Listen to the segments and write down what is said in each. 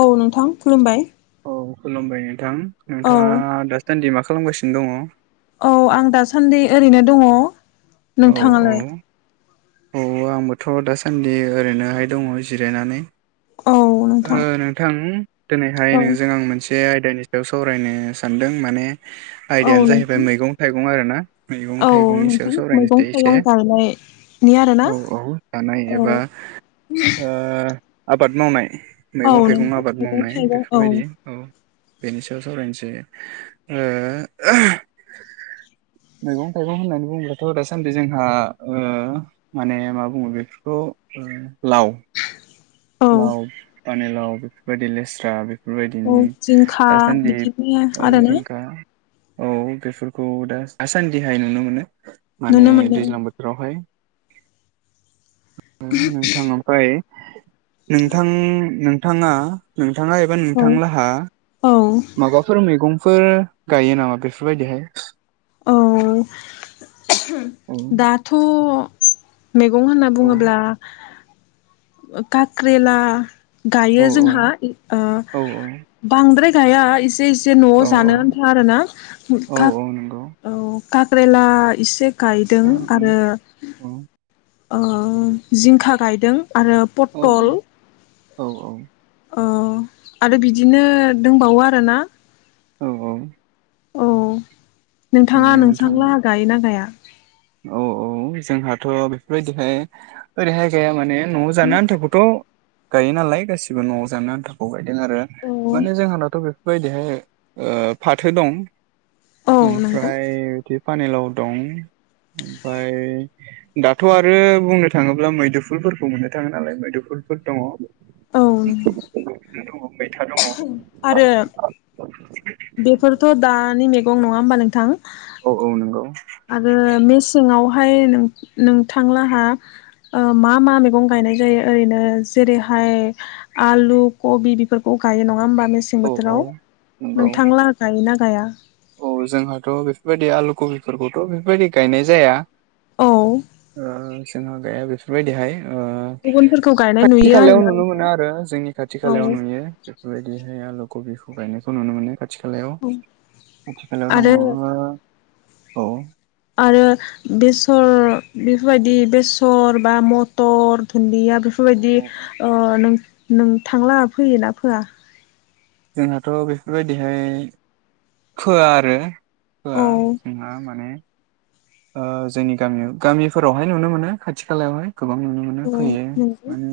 औ नोंथां खुलुमबाय। औ खुलुमबाय नोंथां। औ नोंथाङा दासान्दि मा खालामगासिनो? दङ औ आं दासान्दि ओरैनो दङ। औ औ। नोंथाङालाय औ आंबोथ' दासान्दि ओरैनोहाय दङ जिरायनानै। औ नोंथां ओ नोंथां दिनैहाय औ नोंजों आं मोनसे बे आयदानि सायाव सावरायनो सानदों माने औ आयदायानो जाहैबाय नोंथां मैगं थाइगं बुङो आरो ना? मैगं औ थाइगंनि सायाव नोंथां मैगं सावरायनोसै एसे थाइगं गायनायनि आरोना औ औ जानाय औ एबा ओ आबाद मावनाय औ मैगं थाइगं नोंथां आबाद मैगं मावनाय थाइगं औ बेफोरबायदि औ बेनि सायाव सावरायनोसै ओ मैगं थाइगं होननानै बुङोब्लाथ' दासान्दि जोंहा ओ माने मा बुङो बेफोरखौ लाव औ लाव पानिलाव भेन्दि लेस्रा बे औ बेफोरबायदिनि जिंखा दासान्दि बिदिनो औ आरोना जिंखा औ बेफोरखौ दा आसान्दिहाय नुनो मोनो। माने नुनो मोनो दैज्लां बोथोरावहाय। नोंथां ओमफ्राय [inaudible] नोंथां थाङा नोंथाङा एबा औ नोंथांलाहा औ माबाफोर मैगं फोर गायो नामा बेफोरबायदिहाय? औ औ दाथ' मैगं होनना औ बुङोब्ला काक्रेला औ गायो जोंहा ओ औ बांद्राय गाया इसे जे न'आव औ जानो औ आन्था आरो ना औ खाथ औ नंगौ औ कक्रेला इसे गायदों औ औ आरो औ ओ जिंखा गायदों। आरो औ पटल औ औ अ आरो बिदिनो दंबावो आरोना औ औ औ औ नोंथाङा नोंथां नोंसांला गायोना गाया? औ औ जोंहाथ' बेफोरबायदिहाय ओरैहाय गया माने न'आव जानो आन्थाखौथ' गायो नालाय गासिबो न'आव जानो आन्थाखौ गायदों। बे आरो औ माने नंगौ जोंहानथ' बे बैबायदिहाय फाथो दं। औ नंगौ ओमफ्राय बिदि पानेलाव दं ओमफाय दाथ' आरो बुंनो थाङोब्ला मैदुफुलफोरखौ मोननो थाङो नालाय मैदुफुलफोर दङ। औ [unintelligible] फोर दङ मैथा दङ। आरो बेफोरथ' दानि मेगं नङा होमबा नोंथां? औ औ नोंगौ। ओमफ्राय नों-नोंथांलाहा ओ मा मा मैगं गायनाय जायो ओरैनो जेरैहाय आलु कबि बेफोरखौ गायो नङा होमबा? मेसें औ औ बोथोराव नंगौ नोंथां ला गायो ना गाया औ जोंहाथ' बेफोरबायदि आलु कबिफोरखौथ' बेफोरबायदि गायनाय जाया। औ [inaudible] ओ जोंहा गाया बेफोरबायदिहाय ओ गुबुनफोरखौ गायनाय खाथि नुयो खालायाव आरोना नुनो नोंथां मोनो आरो जोंनि खाथि औ खालायाव नुयो बेफोरबायदिहाय आलु कबिखौ गायनायखौ नुनो मोनो। खाथिखालायाव औ आथिखालाव दङ आरो ओ औ आरो बेसर बेफोरबायदि बेसर बा मटर दुनदिया औ बेफोरबायदि ओह नों नों थांलाहा फैयोना फोया? जोंहाथ' बेफोरबायदिहाय फोआ आरो फोआ औ जोंहा माने ओ जोंनि गामियाव गामिफोरावहाय नुनो मोनो खाथि खालायावहाय। गोबां नुनो मोनो औ फैयो नंगौ माने।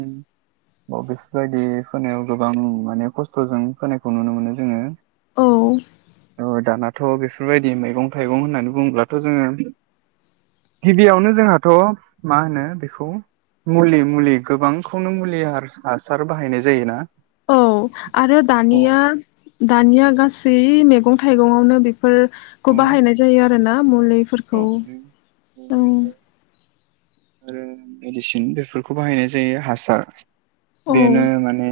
अ बेफोरबायदि फोनायाव गोबां माने खस्थ'जों फोनायखौ नुनो मोनो जोङो। औ ओ दानाथ' बेफोरबायदि मैगं थाइगं होननानै बुङोब्लाथ' जोङो गिबियावनो जोंहाथ' मा होनो बेखौ मुलि मुलि गोबांखौनो मुलि हार हासार बाहायनाय जायोना? औ आरो औ दानिया दानिया गासै मैगं थाइगंआवनो बे फोर खौ बाहायनाय जायो आरोना। मुलैफोर खौ औ ओं आरो मेडिसिन बेफोरखौ बाहायनाय जायो हासार बेनो माने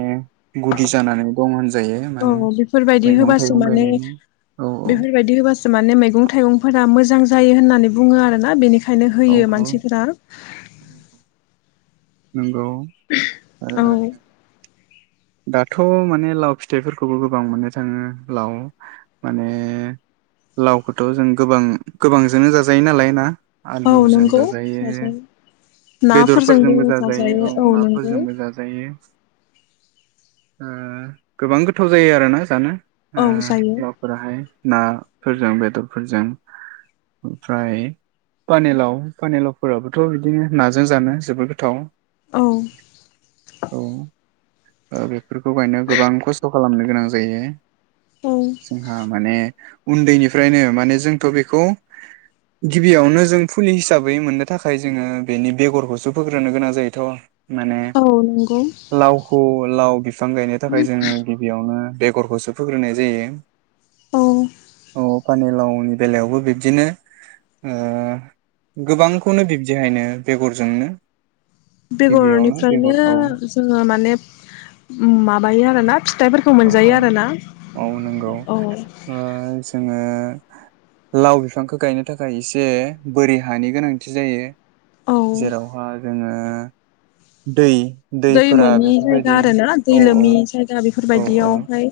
गुदि जानानै दं होन औ बेफोरबायदि होबासो माने गायनायनि औ औ बेफोरबायदि होबासो माने मैगं थाइगंफोरा मो मोजां जायो होननानै बुङो आरोना बेनि खायनो औ होयो औ मानसिफोरा नंगौ औ आरो दाथ' माने लाव फिथाइफोरखौबो गोबां मोननो थाङो लाव माने लावखौथ' जों गोबां गोबांजोंनो जाजायो नालाय ना औ आलुजों नंगौ जाजायो बेदरफोरजोंबो जाजायो औ नाफोरजोंबो जाजायो ओह गोबां गोथाव जायो आरोना जानो औ ओह जायो लावफोराहाय ना फोरजों बेदरफोरजों ओमफ्राय पानिलाव पानिलावफोराबोथ' बिदिनो नाजों जानो जोबोद गोथाव औ औ दे खौ गायनो गोबां खस्थ' खालामनो गोनां जायो औ जोंहा माने उन्दैनिफ्रायनो माने जोंथ' बेखौ गिबियावनो जों फुलि हिसाबै मोननो थाखाय जोङो बेनि बेगरखौसो फोग्रोनो गोनां जायोथ' माने औ नंगौ लावख' लाव बिफां गायनो थाखाय जोङो गिबियावनो बेगरखौसो फोग्रोनाय जायो औ औ पानिलावनि बेलायावबो बिब्दिनो ओ गोबांखौनो बिब्दिहायनो बेगरजोंनो गिबियावनो बेगर बेगरनिफ्रायनो औ जोङो माने माबायो आरोना फिथाइफोरखौ औ मोनजायो आरोना औ-औ नोंगौ औ ओ जोङो लाव बिफांखो गायनो थाखाय एसे बोरि हानि गोनांथि जायो। औ जेरावहा जोङो दै दै दैफोरा मोनि जायगा बेफोरबायदि आरो ना दै औ लोमि औ जायगा औ बेफोरबा औ बियावहाय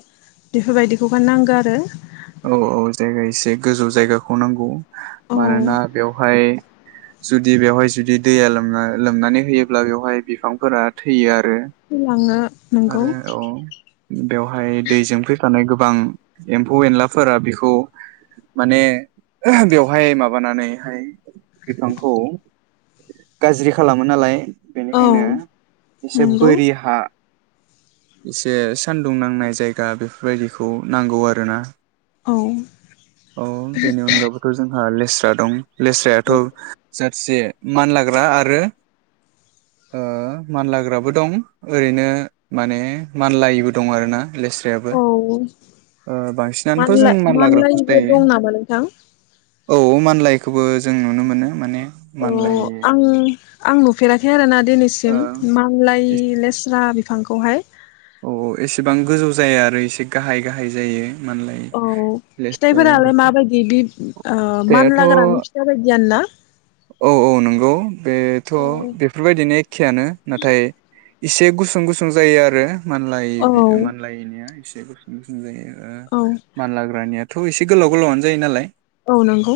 बेफोरबायदिखौ बा नांगो आरो औ औ जायगा एसे गोजौ जायगाखौ नांगौ औ मानोना बेवहाय जुदि बेवहाय जुदि दैया लोमना-लोमनानै होयोब्ला बेवहाय बिफांफोरा थैयो आ [unintelligible] आरो औ बेवहाय दै जामफै थानाय गोबां एम्फौ एनलाफोरा बिखौ माने बेवहाय माबानानैहाय बिफांखौ गाज्रि खालामो नालाय औ बेनिखायनो एसे नंगौ बोरि हा इसे सानदुं नांनाय जायगा बेफोरबायदिखौ नांगौ आरो ना। औ अ 'बेनि अनगाबोथ' जोंहा लेस्रा दं। लेस्रायाथ' जोंहा इसे मानलाग्रा आरो ओ मानलाग्राबो दं ओरैनो माने मानलायिबो दं आरोना। लेस्रायाबो औ ओ बांसिनानोथ' मानला जों मानलाग्रा खौसो मानलायबो दं नामा नोंथां गायो। औ मानलायिखोबो जों नुनो मोनो माने मानलाय अ' आङो आं नु फेराखै आरोना। दिनैसिम ओ मानलायि लेस्रा बि फांखौहाय। औ औ एसेबां गोजौ जाया आरो एसे गाहाय गाहाय जायो। मानलाय औ लेस्राया फिथाइफोरालाय बेखौ माबायदि बि ओ फिथाइआथ' मानलाग्रानि फिथाइ बायदियान ना? औ औ नंगौ बेथ' बेफोरबायदिनो एख्खेयानो नाथाय इसे गुसुं -गुसुं जायो आरो ओ औ मानलायिनिया इसे गुसुं गुसुं जायो। ओ औ मानलाग्रानिया थ' इसे गोलाव गोलावानो जायो नालाय औ नंगौ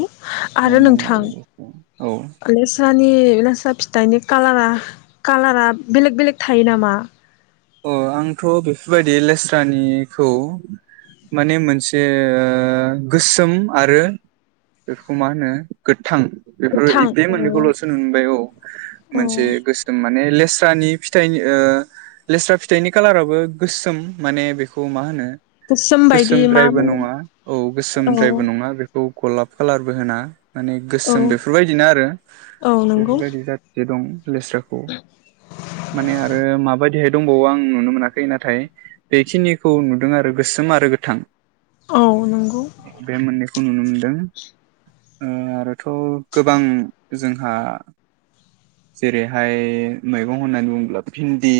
औ आरो नोंथां मानलाग्रानिया औ ओ लेस्रा फिथाइनि कालारा बेलेग- बेलेग थायो नामा? अ आंथ' बेफोरबायदि लेस्रानिखौ माने मोनसे ओ गोसोम आरो बेखौ मा होनो गो थां गोथां बेफोरबाइदि बे औ मोननैखौल'सो नुनबाय औ औ मोनसे गोसोम। लेस्रानि फिथाइनि ओ लेस्रा फिथाइनि खाालाराबो गोसोम माने बेखौ मा होनो गोसोम बायदि मा गोसोमद्रायबो बुङो नङा औ गोसोमद्रायबो औ नङा बेखौ गलाप कालारबो होना माने गोसोम औ बेफोरबायदिनो आरो औ नंगौ बेफोरबायदि जाथिसे दं लेस्राखौ माने आरो माबायदिहाय दंबावो आं नुनो मोनाखै नाथाय बेखिनिखौ नुदों आरो गोसोम आरो गोथां। औ नंगौ औ बे मोननैखौ नुनो मोन दों ओ आरोथ' गोबां जोंहा जेरैहाय मैगं होननानै बुङोब्ला भिन्दि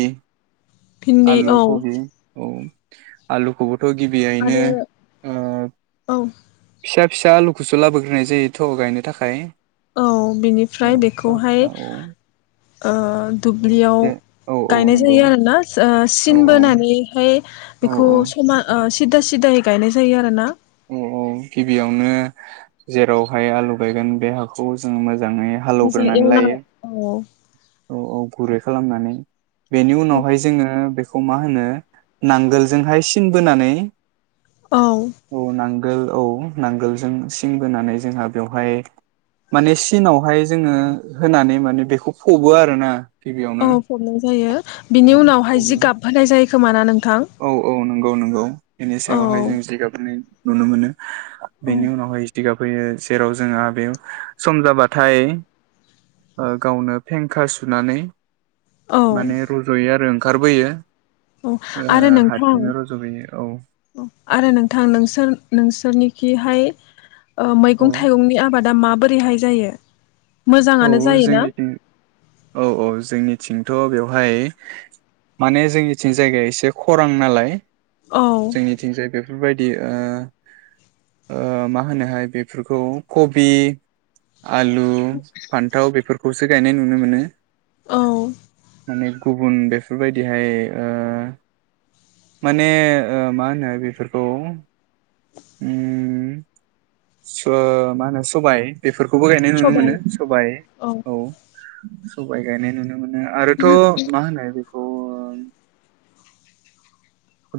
भिन्दि आलु औ खबि औ आलु खौब थ गिबियैनो आरो ओ औ फिसा फिसा आलुखोसो लाबोग्रोनाय जायो थ गायनो थाखाय औ बिनिफ्राय ओ फिसा बेखौहाय फिसा औ ओ ओ दुब्लियाव एसे औ औ गायनाय नंगौ जायो आरोना स ओ औ सिन बोनानैहाय औ बेखौ औ समा ओ सिदा सिद दायै गायनाय जायो आरो ना औ औ गिबियावनो जेरावहाय आलु गायगोन बे हाखौ जों मोज मोजै मोजां हालेवग्रानै एवना लायो औ औ औ गुर खालामनानै बेनि औ उनावहाय जोङो बे खौ मा होनो नांगोलजोंहाय सिन बोनानै औ औ नांगोल औ नांगोलजों सिन बोनानै जोंहा बेवहाय माने सिनावहाय जोङो होनानै माने बेखौ फबो आरो ना। औ फबनाय जायो बिनि उनावहाय फबो जि गाबहोनाय जायो खोमाना नों औ औ नंगौ नंगौ बेनि औ सायावहाय जों जिगाबनि नुनो मोनो औ बेनि उनावहाय [inaudible] फैयो जेराव जोंहा बे सम जाबाथाय ओ गावनो फेंखा सुनानै औ माने रज'यो आरो ओंखारबोयो [inaudible] औ ओ आरो नोंथां हारसिंनो रज'बोयो औ आरो नोंथां नोंसोर नोंसोरनि जिहाय औ मैगं थाइगंनि आबादा माबोरैहाय जायो? औ मोजाङानो जायोना जोंनिथिं औ औ जोंनि थिंथ' बेवहाय माने जोंनिथिं जायगाया एसे खरां नालाय औ जोंनिथिंजाय बेफोरबायदि ओ ओ मा होनोहाय बेफोरखौ कबि, आलु, फान्थाव बेफोरखौसो गायनाय नुनो मोनो औ माने गुबुन बेफोरबायदिहाय ओ माने मा होनो बेफोरखौ उम मा होनो सो-सबाय बे खौबो गायनाय नुनो सबाय मोनो सबा औ सबाय गायनाय नुनो मोनो आरोथ' मा होनो बेखौ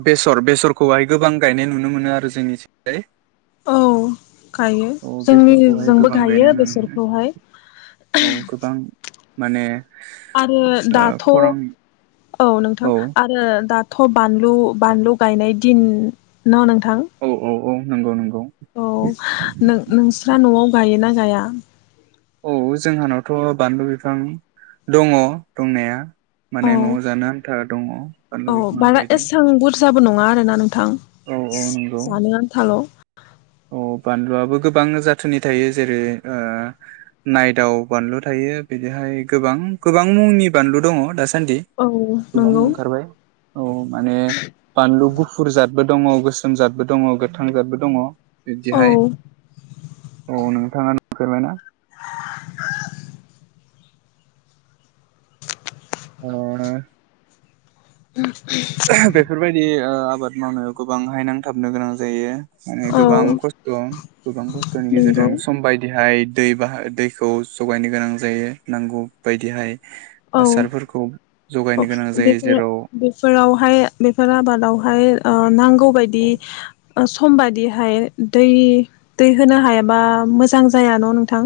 बेसर बेसरखौहाय गोबां गायनाय नुनो मोनो आरो जोंनिथिंजाय औ गायो औ बेसरखौहाय जोंनिजोंबो गोबां गायनाय गायो नुनो मोनो बेसरखौहाय औ गोबां माने आरो ओ दाथ' खरां औ नोंथां औ आरो दा थ' बानलु बानलु गायनाय दिन ना नों थां औ औ औ नंगौ नंगौ औ नों नोंस्रा न'आव गायोना गाया आं औ जोंहानावथ' बानलु बिफां दङ दंनाया माने न' जानो था दङ बानलु अ बिफाङा बारा गायदों एसां बुर जाबो नङा आरो नों थां औ औ जानो आन्थाल' [unintelligible] अ बानलुआबो गोबां जाथोननि थायो जेरै ओ नायदाव बानलु थायो बिदिहाय गोबां गोबां मुंनि बानलु दङ दा औ नंगौ औ माने बानलु गुफुर जाद बबो दङ गोसोम जादबो दङ गोथां जादबो दङ। औ बिब्दिहाय औ नोंथाङा फोरमायना अ बेफोरबायदि ओ आबाद मावनायाव गोबांहाय नांथाबनो गोनां जायो। माने औ गोबां खस्थ' गोबां खस्थ'नि नंगौ गेजेरजों सम बायदिहाय दै बाहा दैखौ जगायनो गोनां जायो नांगौ बायदिहाय औ आसारफोरखौ औ जगायनो गोनां जायो बेफोर जेराव बेफोरावहाय बेफोर आबादावहाय ओ नां नांगौबायदि सम बायदिहाय दै दै होनो हायाबा मोजां जाया न' नोंथां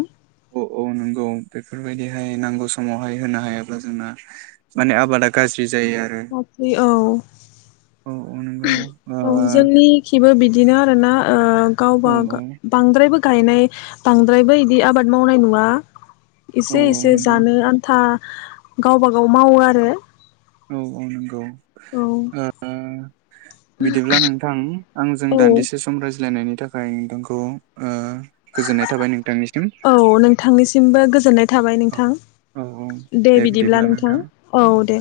औ औ नंगौ बेफोरबायदिहाय नांगौ समावहाय होनो हायाब्ला जोंना माने आबादा गाज्रि जायो आरो गासै औ औ औ नंगौ औ ओ जोंनि खिबो बिदिनो [unintelligible] औ गावबा गाव बांद्रायबो गायनाय बांद्रायबो बिदि आबाद मावनाय नुया एसे औ औ एसे नंगौ जानो आन्था गावबा गाव मावो आरो औ औ नंगौ ओ बिदिब्ला नोंथां आंजों औ दान्दिसे सम रायज्लायनायनि थाखाय नोंथांखौ ओ गोजोननाय थाबाय नोंथांनिसिम औ नोंथांनिसिमबो गोजोननाय थाबाय औ नोंथां दे बिदिब्ला नोंथां औ दे